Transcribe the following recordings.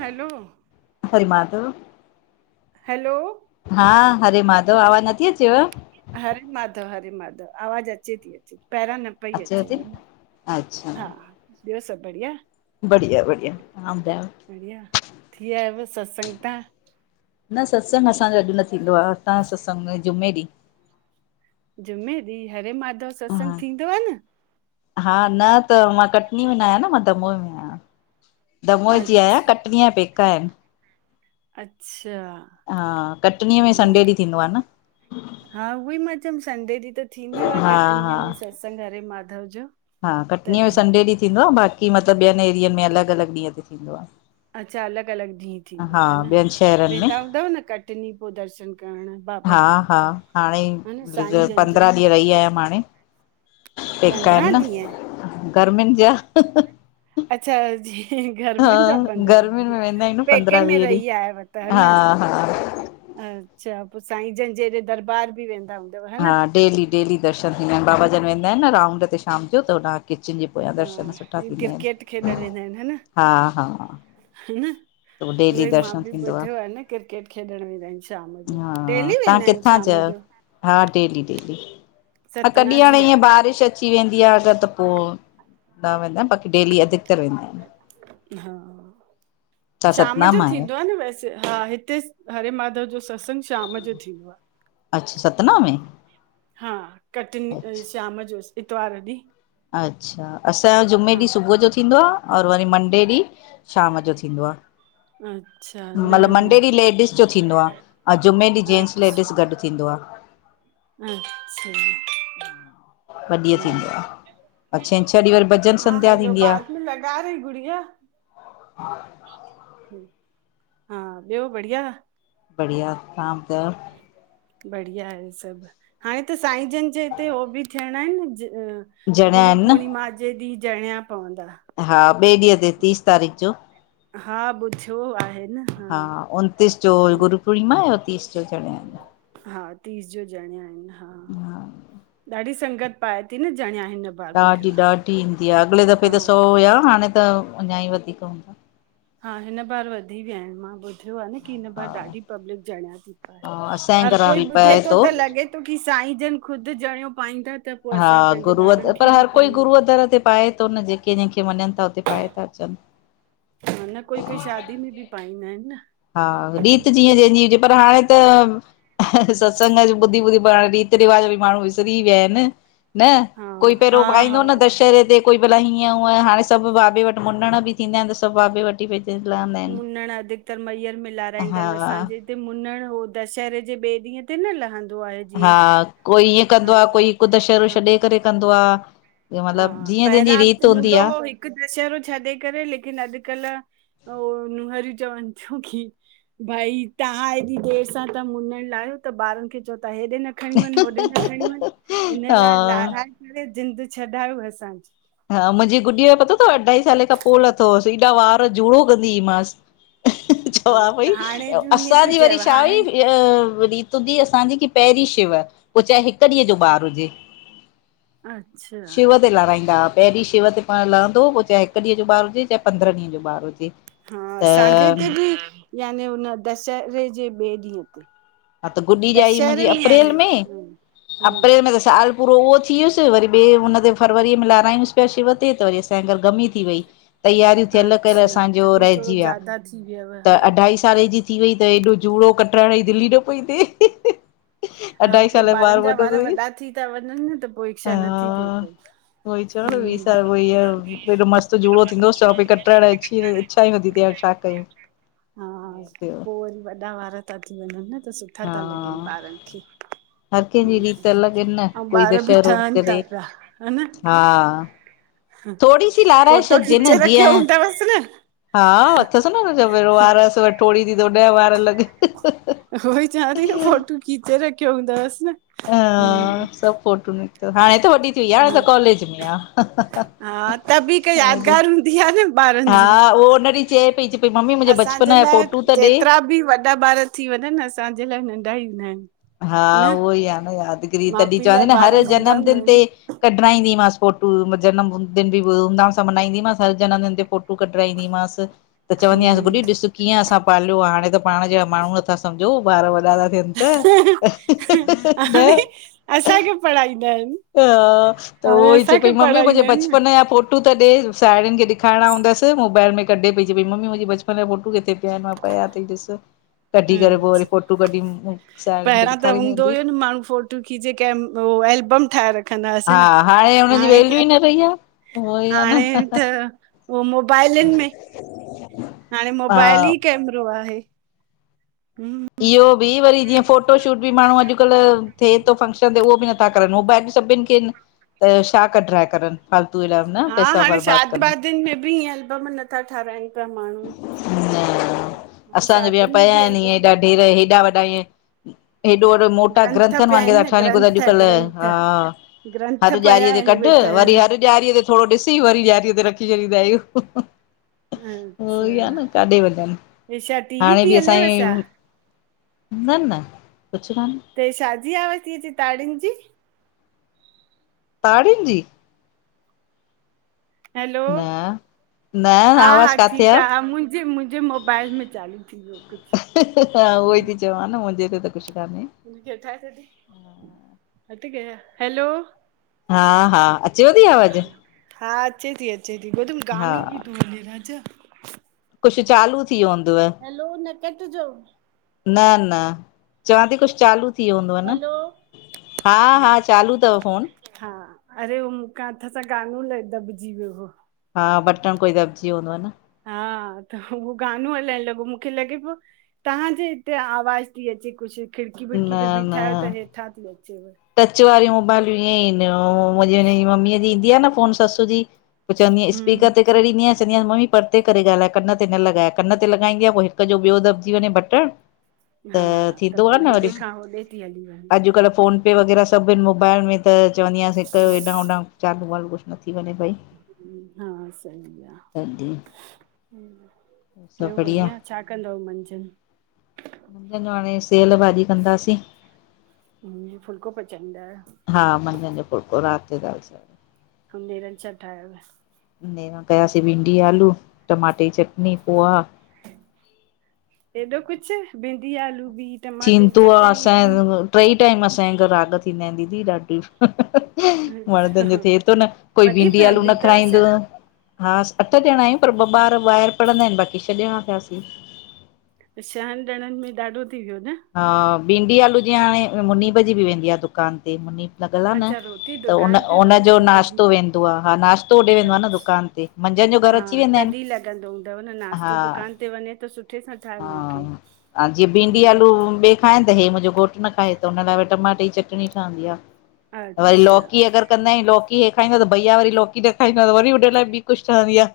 Hello Hare Madhav, hello हा हरे माधव, आवाज नथी अचेव? हरे माधव हरे माधव आवाज़ अचे ती, पहिरां न पई अचेव अचे थी अच्छा हा, ॿियो सभु बढ़िया? बढ़िया- बढ़िया तां ॿुधायो? बढ़िया, थी आयव सत्संग ता? न सत्संग असांजो अॼु न थींदो आ, हितांजो सत्संग में जुमे ॾींहुं जुमे ॾींहुं, हरे माधव सत्संग हा थींदो आ न? हा, न त मां कटनी में न आयां न मां दमोई में आहियां। दमोह जी आयां, अच्छा कटनीअ जा पेका आहिनि। अच्छा। हा, कटनीअ में ईअं संडे ॾीहं थींदो आ न। हा उहो ई मां चयमि संडे ॾींहुं त थींदो आ हा हा कटनीअ में सत्संग हरे माधव जो। हा कटनीअ में तॾहिं संडे ॾींहुं थींदो आ बाक़ी मतिलबु ॿियनि एरियनि में अलॻि -अलॻि ॾींहं ते थींदो आ। अच्छा, अलॻि -अलॻि जी। ठीक आ न, ॿियनि शहरनि में वेंदा हूंदव न कटनी पो दर्शन करण बाबा? हा हा न साईं हाणे जन जो पंद्रहं ॾींह ते रही आयमि हाणे, पेका आहिनि पंद्रहं ॾींहं न गर्मियुनि जा अच्छा जी। हा गर्मियुनि जा पंद्रहं गर्मियुनि ॾींहं, में वेंदा आहियूं न पेके पंद्रहं में वीह ॾींहं रही आयव त हा न? हा अच्छा पो साईं जन जे हेॾे दरबार बि वेंदा हूंद हा डेली डेली दर्शन थींदा आहिनि, बाबा जन वेंदा आहिनि न राउंड ते शाम जो त हुॾां किचन जे पोयां हा दर्शन सुठा इहे थींदा क्रिकेट खेॾण आहिनि। हा- हा। हिन न [inaudible] त डेली उहोई मां दर्शन बि थींदो ॿुधियो आ आहे न क्रिकेट खेॾण वेंदा आहिनि शाम जो, हा डेली तव्हां वेंदा आहिनि किथां जा शाम आहियो जो? हा, डेली- डेली हा सतना कॾहिं जी हाणे ईअं आहियां बारिश अचे अची वेंदी आ, त त पो, ॾा वेंदम बाक़ी डेली अधिकतर वेंदा हिनि हा, तव्हां शाम सतना जो मां आहियो थींदो आ न वैसे हा हिते, हरे माधव जो सत्संग शाम जो थींदो आ। अच्छा सतना में हा, कटनी ऐ अच्छा शाम जो इतवार ॾींहु अच्छा, असांजो जुमे ॾींहु सुबहु जो थींदो आ और वरी मंडे ॾींहु, शाम जो थींदो आ अच्छा न मतिलबु न मंडे ॾींहु लेडीस जो थींदो आ, अ जुमे ॾींहु जेनट्स लेडीस गॾु थींदो आ। नि सिन् ॿ ॾींहं हुं, थींदो आ ऐं हलो, छंछरु ॾींहुं वरी भॼन हा संध्या हलो थींदी आ बाद में लग प्यारी गुड़िया ह्, हा ॿियो बढ़िया बढ़िया तां ॿुधायो। बढ़िया हे सभु हाणे त साईं जन जे हिते, ओ बि थियणा हिनि ज जणिया गुरू आहिनि न पूर्णिमा जे ॾींहु ॼणिया पांईदा। हा ॿे ॾींहु ते तीस तारीख़ जो हा ॿुधियो आहे न हा हा गुरु पूर्णिमा अ तीस जा ॼणिया आहिनि। हा, तीस जो ॼणिया आहिनि, हा ॾाढी संगत पाए थी, न ॼणिया हिन बार ॿुधियो ॾाढी आहे ॾाढी ईंदी आ, अॻिले दफ़े हा त सौ हुआ, हाणे त अञा ई वधीक हूंदा। हा हिनि बारि वधी विया आहिनि मां ॿु धियो आ, न कि हिन बारि ॾाढी पब्लिक ॼणिया ती पाए, हा हर असांजे घरां कोई बि ॿुधे पए तो थो त लॻे तो की साईं जन ख़ुदि ॼणियो पाईदा त पोइ हा असां पंहिंजे गुरुअ ॿारनि खे पर, बि हर कोई पायूं गुरूअ दर ते पाए तो न जेके जंहिंखे मञनि था, उते पाए था अचनि हे न कोई कोई शादी में बि पाईंदा हिनि न हा रीत जीअं जहिंजी हुजे पर हाणे त, सत्संग ॿुधी ॿुधी पर हाणे रीत रिवाज बि माण्हूं विसरी विया हिनि, न हा कोई पहिरियों हा पाईंदो न हा दशहरे ते कोई भला हीअं हुअं हाणे, सभु बाबे वटि मुंॾण बि थींदा हिनि त सभु बाबे वटि [unintelligible] मुंॾण अधिकतर मंयर में लाराईंदा हिनि हा असांजे ते मुंॾण हो दशहरे जे ॿिए ॾींहु ते न लहंदो आ हा कोई ईअं कंदो आ, कोई हिकु दशहरो हा छॾे करे कंदो आ। जे हा मतिलबु जीअं जहिंजी पहिरां रीति हूंदी हूंदो आ। हो हिकु दशहरो छॾे करे, लेकिन अॼुकल्हु उ नुंहरियूं चवनि थियूं की भई तांहा हेॾी देरि सां तां मुंॾण लाहियो त ॿारनि खे चओ था हेॾे न खणी वञ होॾे न खणी वञ हिन लाइ हा लाराए करे ॼिंद छॾायो असांजी हा मुंजी गुॾीअ जो पतो तव अढाई साले खां पो लाथोओ सी एॾा वार ज़ुड़ो कंदीइमांसि। हा चवां पई त हाणे जूं ईअं तूं असांजी वरी चएव छा हुई हाणे अ रीत हूंदी असांजी की पहिंरी शिव पो चाहे हिकु ॾींहु जो ॿारु हुजे अचछा उते लाराईंदा पहिंरी शिव ते पाण, लहंदो पो चाहे हिकु ॾींहु जो ॿारु हुजे, चाहे पंद्रह ॾींहु जो ॿारु हुजे। हा त सांझे ते बि याने हुन दशहरे जे ॿे ॾींहं ते। हा त गुॾी जाई दशहरे मुंजी में याने अप्रैल में हम्म हम्म, अप्रैल में त सा पूरो उहो थी वियुस वरी बे हुन ते फरवरीअ में लारायूंसि पिया शिव ते वरी तें गर गमी थी वई, तैयारी थियल करे अच्छा असांजो तॾहिं थोरो रहजी विया, ज्यादा थी वियव त हा अढाई साले जी थी वई त एॾो झूड़ो कटराइण ई दिल ई न पई थे। हा पो ॿारनि जा वार वॾा थी था वञनि न त पो इच्छा नथी थे पई। उहई चओ न वी हम्म साल उई आ एॾो मस्तु जूड़ो थींदो च पई कटाइण अची इच्छा ई नथी थे हा छा कई। हा पो वरी वॾा वार था थी वञनि न त सुठा हा ता लॻनि ॿारनि [unintelligible] हर कंहिंजी रीति अलॻि इन न ऐं कोई ॿार बि दशहरो ठहनि था करे, पिया ह न हा। थोड़ी सी लाराए फोटो छॾजे खीचे न जीअं रखियो हूंदवसि न हा अथसि न हुनजो एरो वार असि व टोरी जी वरी ॾह वार अलॻ। उहो चयां ती न फोटू खिचे रखियो हूंदवस न, हा हूं। सभु फोटू निकिता, हाणे त वॾी थी वई आ हाणे त कॉलेज में आ। हा त बि हिकु यादिगार हूंदी आ न ॿारनि जी। आ हो उन ॾी चे पई। पई मम्मी मुंहिंजे बचपन असांजे जा लाइ फोटू त ॾे। जेतिरा बि वॾा ॿार थी वञनि असांजे लाइ नंढा ई हूंदा आहिन। हा उहो ई आ न यादगिरी माउ तॾहिं पीउ चवीं लाइ ती न ॿार हर नंढा हूंदा जनमदिन ते आहिनि। कढाईंदीमासि फोटू म जनमदिन बि धमधाम सां मलाईंदीसांस हर जनमदिन ते फो टू कट्राईंदीमास। त चवंदी हास हम्म गुॾी ॾिस कीअं असां पालियो आ हाणे त पाण जहिड़ा माण्हू नथा सम्झो ॿार वॾा था थियनि त हाणे, न असांखे पढ़ाईंदा आहिन। हा त उहो ई चए पी मम्मी मुंहिंजे आहिनि न। बचपन या फोटो टू त ॾे, साहिड़ुनि खे ॾेखारणा हूंदसि मोबाइल में कॾे पई चए पई मम्मी मुंजे बचपन जा फोटू किथे पिया आहिनि मां पया थी ॾिस। कढी करे पोइ वरी फोटू कढी साहेड़ियुनि खे पहिरां त ॾेखारींदी हूंदो हूंदी ई न माण्हू फो टूं खीचे के उ एल्बम ठाहे रखंदा हासे हा न हुनजी हाणे वैल्यू ई त न रही आ उहो ई आ न हाणे त उह मोबाइलनि में [inaudible] हाणे हा मोबाइल ई कैमरो आहे, हूं। इहो बि वरी जीअं फोटो शूट बि माण्हू अॼुकल्ह थे थो फंक्शन ते उहो बि न छा करनि मोबाइल त सभिनि खे इन त छा कढाए करनि। फालतू इलाव न। हा पैसा हाणे बर्बाद शादी कनि वादीयुनि में बि ईअं अलबम नथा ठाराइनि पिया माण्हू। न हा हाणे शादीन में बि अलबम नथा ठारायन। अ वॾा ईअं हेॾो वॾो मोटा ग्रंथ ग्रंथनि पिया आहिनि वांगुर न ठहनि ग्रंथ अॼुकल्ह ग्रंथ हा। ग्रंथ हर पिया ॾियारीअ ते आहिनि कढ उहे ठहियल वरी हर ॾियारीअ ते थोरो ॾिसी वरी ॾियारीअ ते रखी छॾींदा आयूं। उह ई आ अच्छा न काडे वञनि हे छा टीवी हाणे थी बि हलेव छा असांजी न न, कुझु काने। त हे शादीअ आ आवाज ती अचे ताड़ियुनि जी। ताड़ियुनि जी? हैलो, न न हा हा, आवाज़ काथे ठीकु आ, हा आहे मुंहिंजे मुंहिंजे मोबाइल में चालू थी वियो कुझु। हा उहोई ती चवां न, मुंहिंजे हिते त कुछ कान्हे। हैलो? हा- हा अचेव ती आवाज़ु? हा अचे ती -अचे ती, ॿुधुम हा गानो बि तो हले राजा। कुछ चालू थी वयो हुदवं? न- न चवां ती कुछ चालू थी वयो हुदवं न, हा-हा चालू तवि फ़ोनु। हा, अरे हो मूखां हथु सां गानो दॿजी वियो हो। हा, बटणु कोई दबजी वयो हुदंव न? हा त उहो गानो हलणु लॻो, मूंखे लॻे पियो तव्हांजे हिते आवाज़ु ती अचे कुछ, खिड़की- न विड़की ते बीठा आहियो, त न हेठां ती अचेव। टच वारियूं मोबाइलूं ईअं ई इन्दी, मुंहिंजी हिन जी मम्मीअ जी ईंदी आ न फ़ोनु ससु जी। पोइ चवनि, स्पीकर ते हम्म करे ॾिन्दी आहियांस। चवंदीयां मम्मी परते करे ॻाल्हाए, कनि ते न लॻाए कनि ते लॻाईंदी आ, पोइ हिकु जो ॿियो दॿिजी वञे बटणु। हा, त पोइ हेॾे खां होॾे ती हली वञ अॼुकल्ह फ़ोन पे वग़ैरहा सभु हिनि मोबाइल में त चवंदी आहियांसि, हिकु जो हेॾां- होॾां चालू- वालू कुछ न थी वञे भई। हा सही आ। तॾहिं ॿियो बढ़िया, छा कंदव मझंनि? मझंनि जो हाणे सेअलु भाॼी कंदासीं। फुल्को पचाईंदा आहियों? हा, मझंनि जो फुलको, आहिन राति जो दालि चा अऊं नेरनि छा ठायोव? नेरनि कयासीं भिंडी-आलू, टमाटे जी चटनी, पोहा। हेॾो कुछ भिंडी- आलू बि टमाटे जी थींदो आ, चटणी बि असांजे ट्रई टाईम असांजे घरु राॻ थींदा आहिनि। दीदी ॾाढी मर्दनि जो अच्छा थिए तो न, कोई वॾी भिंडी -आलू फैमिली न अथव छा? खाईंदो। हा, अठ ॼणा आहियूं पर ॿ ॿारि ॿाहिरि पढ़ंदा आहिनि। बाक़ी छह ॼणा थियासीं। त छहनि ॼणनि में ॾाढो थी वियो न? हा, भिंडी-आलू जीअं हाणे मुनिब जी बि वेंदी आ दुकान ते मुनि लॻिल आ न, अच्छा रोटी त दुकान उन- ते उनजो वयव तॾहिं नाश्तो वेंदो आ। हा नाश्तो उॾे वेंदो आ न अच्छा दुकान ते। मंझंदि जो घर हा अची वेंदा आहिनि तॾहिं लॻंदो हूंदव न, नाश्तो हा दुकान ते वञे त सुठ हा जीअं भिंडी- हम्म आलू ॿे खाइनि त हे मुंहिंजो घोटु न खाए, त हुन लाइ टमाटे जी चटणी ठहंदी आ, वरी अच्छा लोकी अगरि कंदा आहियूं लोकी हे खाईंदो त भईया वरी लोकी न खाईंदो आ, त वरी हुन लाइ बि कुछ ठहंदी आ।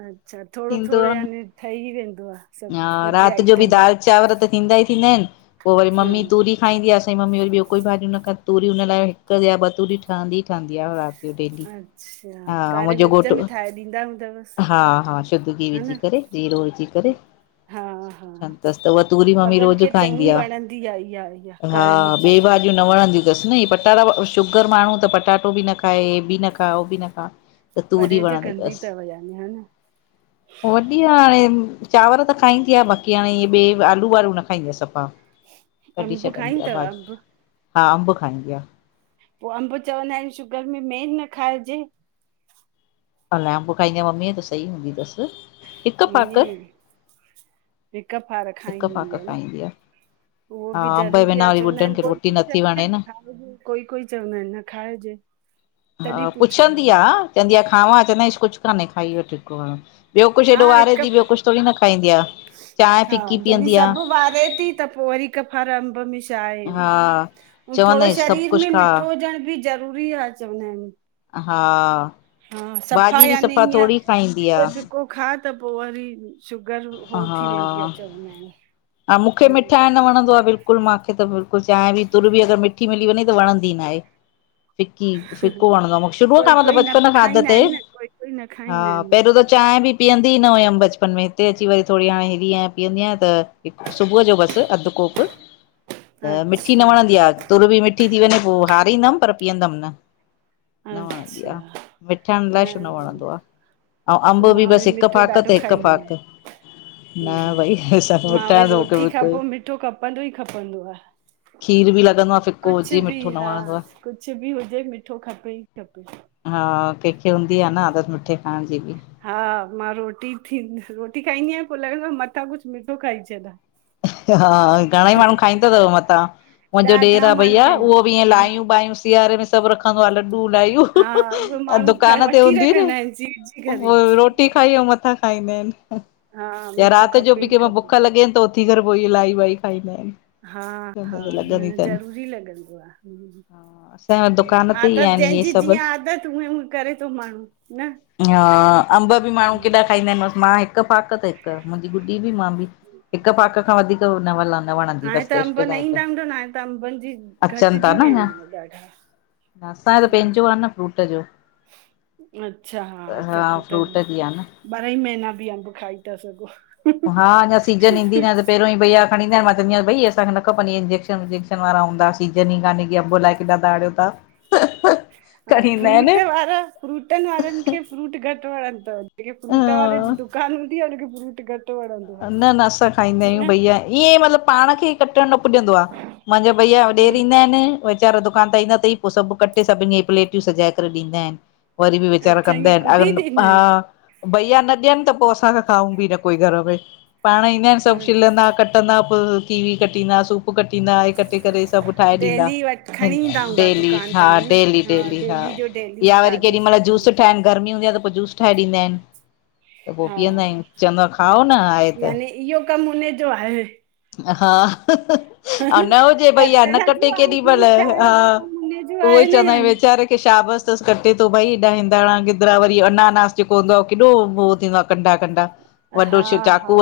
अच्छा, थोड़ो- थींदो थोड़ो आ न यानी ठही वेंदो आ। हा, राति जो बि दालि -चांवर त थींदा ई थींदा आहिनि। पोइ वरी हा मम्मी तूरी खाईंदी आहे असांजी मम्मी वरी ॿियो कोई भाॼी न, तूरी हुन लाइ हिकु या ॿ तूरी ठहंदी ई ठहंदी आ राति डेली अच्छा हा, कारे मुंहिंजो मिर्च घोटु में ठाहे ॾींदा हूंदवसि हा-हा शुद्ध गिहु हा विझी न करे। ज़ीरो विझी करे हा हा सुठी ठंहदी तसि त उहा तूरी मम्मी वॾनि रोज़ खे खाईंदी चङी आ। वणंदी आहे इहा इहा हा कारे मिर्च ॿि वारी भाॼियूं न वणंदी तसि न, ही पटाटा शुगर माण्हूं त पटाटो बि न खाए, हे बि न खा- हो बि न खा। त तूरी परहेज वणंदी कंदी तसि, अथव यानी हा न वॾी हाणे चांवर त खाईंदी आ बाक़ी हाणे, इअं ॿे आलू-वारू न खाईंदी आ सफ़ा। कढी अम्बु छॾंदी खाईंदी आहे तवि भाॼी अम्बु? हा, अम्बु खाईंदी आ। पो अंब चवंदा आहिन शुगर में मेन न खाइजे। अलाए अम्ब खाईंदीअ मम्मीअ त सही हूंदी अथसि हिक पाक। ईअं हिक फार हिकु खाईंदी फाक हूंंदी आ न खाईंदी आहे उहो हा बि अंब जे ज़रूरी बिना आहे वरी चवंदा ॿुढनि आहिन खे कोई रोटी नथी चवंदा वणे आहिन न खाइ कोई कोई चवंदा आहिन न खाइजे हा तॾहिं पुछंदी पुछंदीमांव आ चवंदी आ खाववा चवंदा आ कुछ कान्हे खाई वठ ॿियो कुछ हा ॾो वारे हिक थी ॿियो कुछ थोरी न खाईंदी आ। चांहि हा फिकी जॾहिं पीअंदी आ सब वारे थी त पो वरी हिक फार अम्ब में छाए हा। थोड़ो चवंदासि सभु शरीर कुझु में खा मिठो हुजणं भी ज़रूरी ज़रूरी आ चवंदा आहिन। हा हा सफ़ा भाॼी बि याने इअं थोरी खाईंदी आ। फिको फिको खा त पो वरी शुगर हा हो थी वेंदी आ चवंदा हा मूंखे आहिन। मिठाइण वणंदो आ बिल्कलु बिल्कुल मूंखे त बिल्कुलुांहि बि तुर बि अगरि मिठी मिली वे वंदी नाहे [unintelligible] फिकी फिको वणंदो आहे मूंखे शुरूअ खां कोई मतलब कोई न बचपन खांाध खाईंदा ते आहिनि न कोई कोई न हा खाईंदा आहिनि पहिरियों त मिठो चांहि बि। पीअंदी न हुयमि बचपन में हिते अची वरी थोरी हाणे हिरीं पीअंदी आहियां त सुबुह जो बस अधु कोप त मिठी न वणंदी अच्छा आहे तुर बि मिठी थी वञे पो हारींदमि पर पीअंदमि न न वणंदी आ अच्छा मिठाण अलाइ छो न वणंदो आ। अंव अम्ब बि बस हिक फाक त हिक फाक ह न ह भई असांखे मां वरी मिठाण त मूंखे रोटी खां बिल्कुलु पो मिठो खपंदो ई खपंदो आ। खीर बि लॻंदो आ। फिको कुछ हुजे बि मिठो न हा वणंदो आ कुछ बि हुजे मिठो खपे ई खपे हा कंहिंखे हूंदी आ न आदत मिठे खाइण जी बि हा मां रोटी थींद रोटी खाईंदी आहियां पो लॻदों मथां कुछ मिठो खाई छॾां हा घणे ई माण्हू खाईंदा अथव मथां मुंहिंजो ॾेर ॾाढा आ माण्हू भईया खाईंदा उहो बिअ आहिनि लाययूं बायूं सियारे में सब रखंदो आ लडू हा उहे लायूं माण्हू खाए दुकान ते वठी हूंदी रखंदा आहिनि चीरजी न करे रोटी खाई मथां खाईंदा आहिन हा या मिठो रात जो खपे बि ई कंमेल खपे भुख लॻे त उथी करे पो ई लाई वाई खाईंदा आहिन। हा हा न ज़रूरी लॻंदो आ। असांजे दुकान ते ई आदत आहिनि इहे जंहिंजी सभु जीअं आदत एंं ऊं करे थो माण्हू न अंब बि माण्हू केॾा खाईंदा आहिनि बस मां हिक फाक त हिक मुंहिंजी गुॾी बि मां बि हिक फाक खां वधीक न हलंदो [unintelligible] हाणे त अम्ब न ईंदा हूंदा न हाणे त अम्बनि जी अचनि था घटिजी न विया आहिन अञा हाणे ॾाढा असांजो त पंहिंजो आ न फ्रूट जो अच्छा हा त पो त फ्रूट जी आ न ॿारा ई महीना बि अंब खाई था सघो हा अञा सीजन ईंदी ना ए त पहिरों ई भईया खणी ईंदा मां चवंदी आहियां भई असांखे न खपनि इये इंजेक्शन विंजेक्शन वारा हूंदा सीज़न ई काने की अंब अलाइ किथां ता आड़ियो तां हा फ्रूट वारा फ्रूटनि वारनि खे फ्रूट घटि वणंदो जेके फ्रूट वारे जी दुकान हूंदी आ हुनखे फ्रूट घट न न असां खाईंदा आहियूं भईया ईअं, मतिलबु पाण खे कटण न पुॼंदो आ, मांहिंजा भईया ॾेर हम्म ईंदा आहिनि। वेचारो दुकान ता ईंदा तई, पो सभु कटे सभिनी प्लेटियूं सजाए करे ॾींदा आहिनि। वरी बि वीचारा अच्छा कंदा ईअं इनि, ख़ुदि ई अरन ॾींदा हा। भैया न ॾियनि त पो असां न खाऊं बि न कोई घर में। पाण ईंदा इनि सभु आहिनि छिलंदा कटंदा पो कीवी कटींदा सूप सूफ कटींदा ऐं कटे करे सभु ठाहे ॾींदा, डेली वठ खणी ईंदा हूंदा डेली दुकान हा तां न डेली डेली हा। जो डेली या वरी ताज़ो केॾी महिल जूस ठाहिनि, गर्मी हूंदी त पो जूस ठाहे ॾींदा आहिनि त पो हा पीअंदा आहियूं, चवंदो आ खाओ न आहे त। ईहो कमु हुनजो आहे। हा। अऊं न हुजे भई आ, न कटण जो कटे ऐं केॾी महिल, जूस हा, ठाहिण जो कमु हुनजो उहो आहे ई न चवंदायूं यानी वेचारे खे शाबस तस कटे थो भई हेॾा हिंदाणा गिदिरा वरी अनानास जेको हूंदो आ केॾो हो थींदो आ कंडा कंडा। हा वॾो छो चाकू हा वठु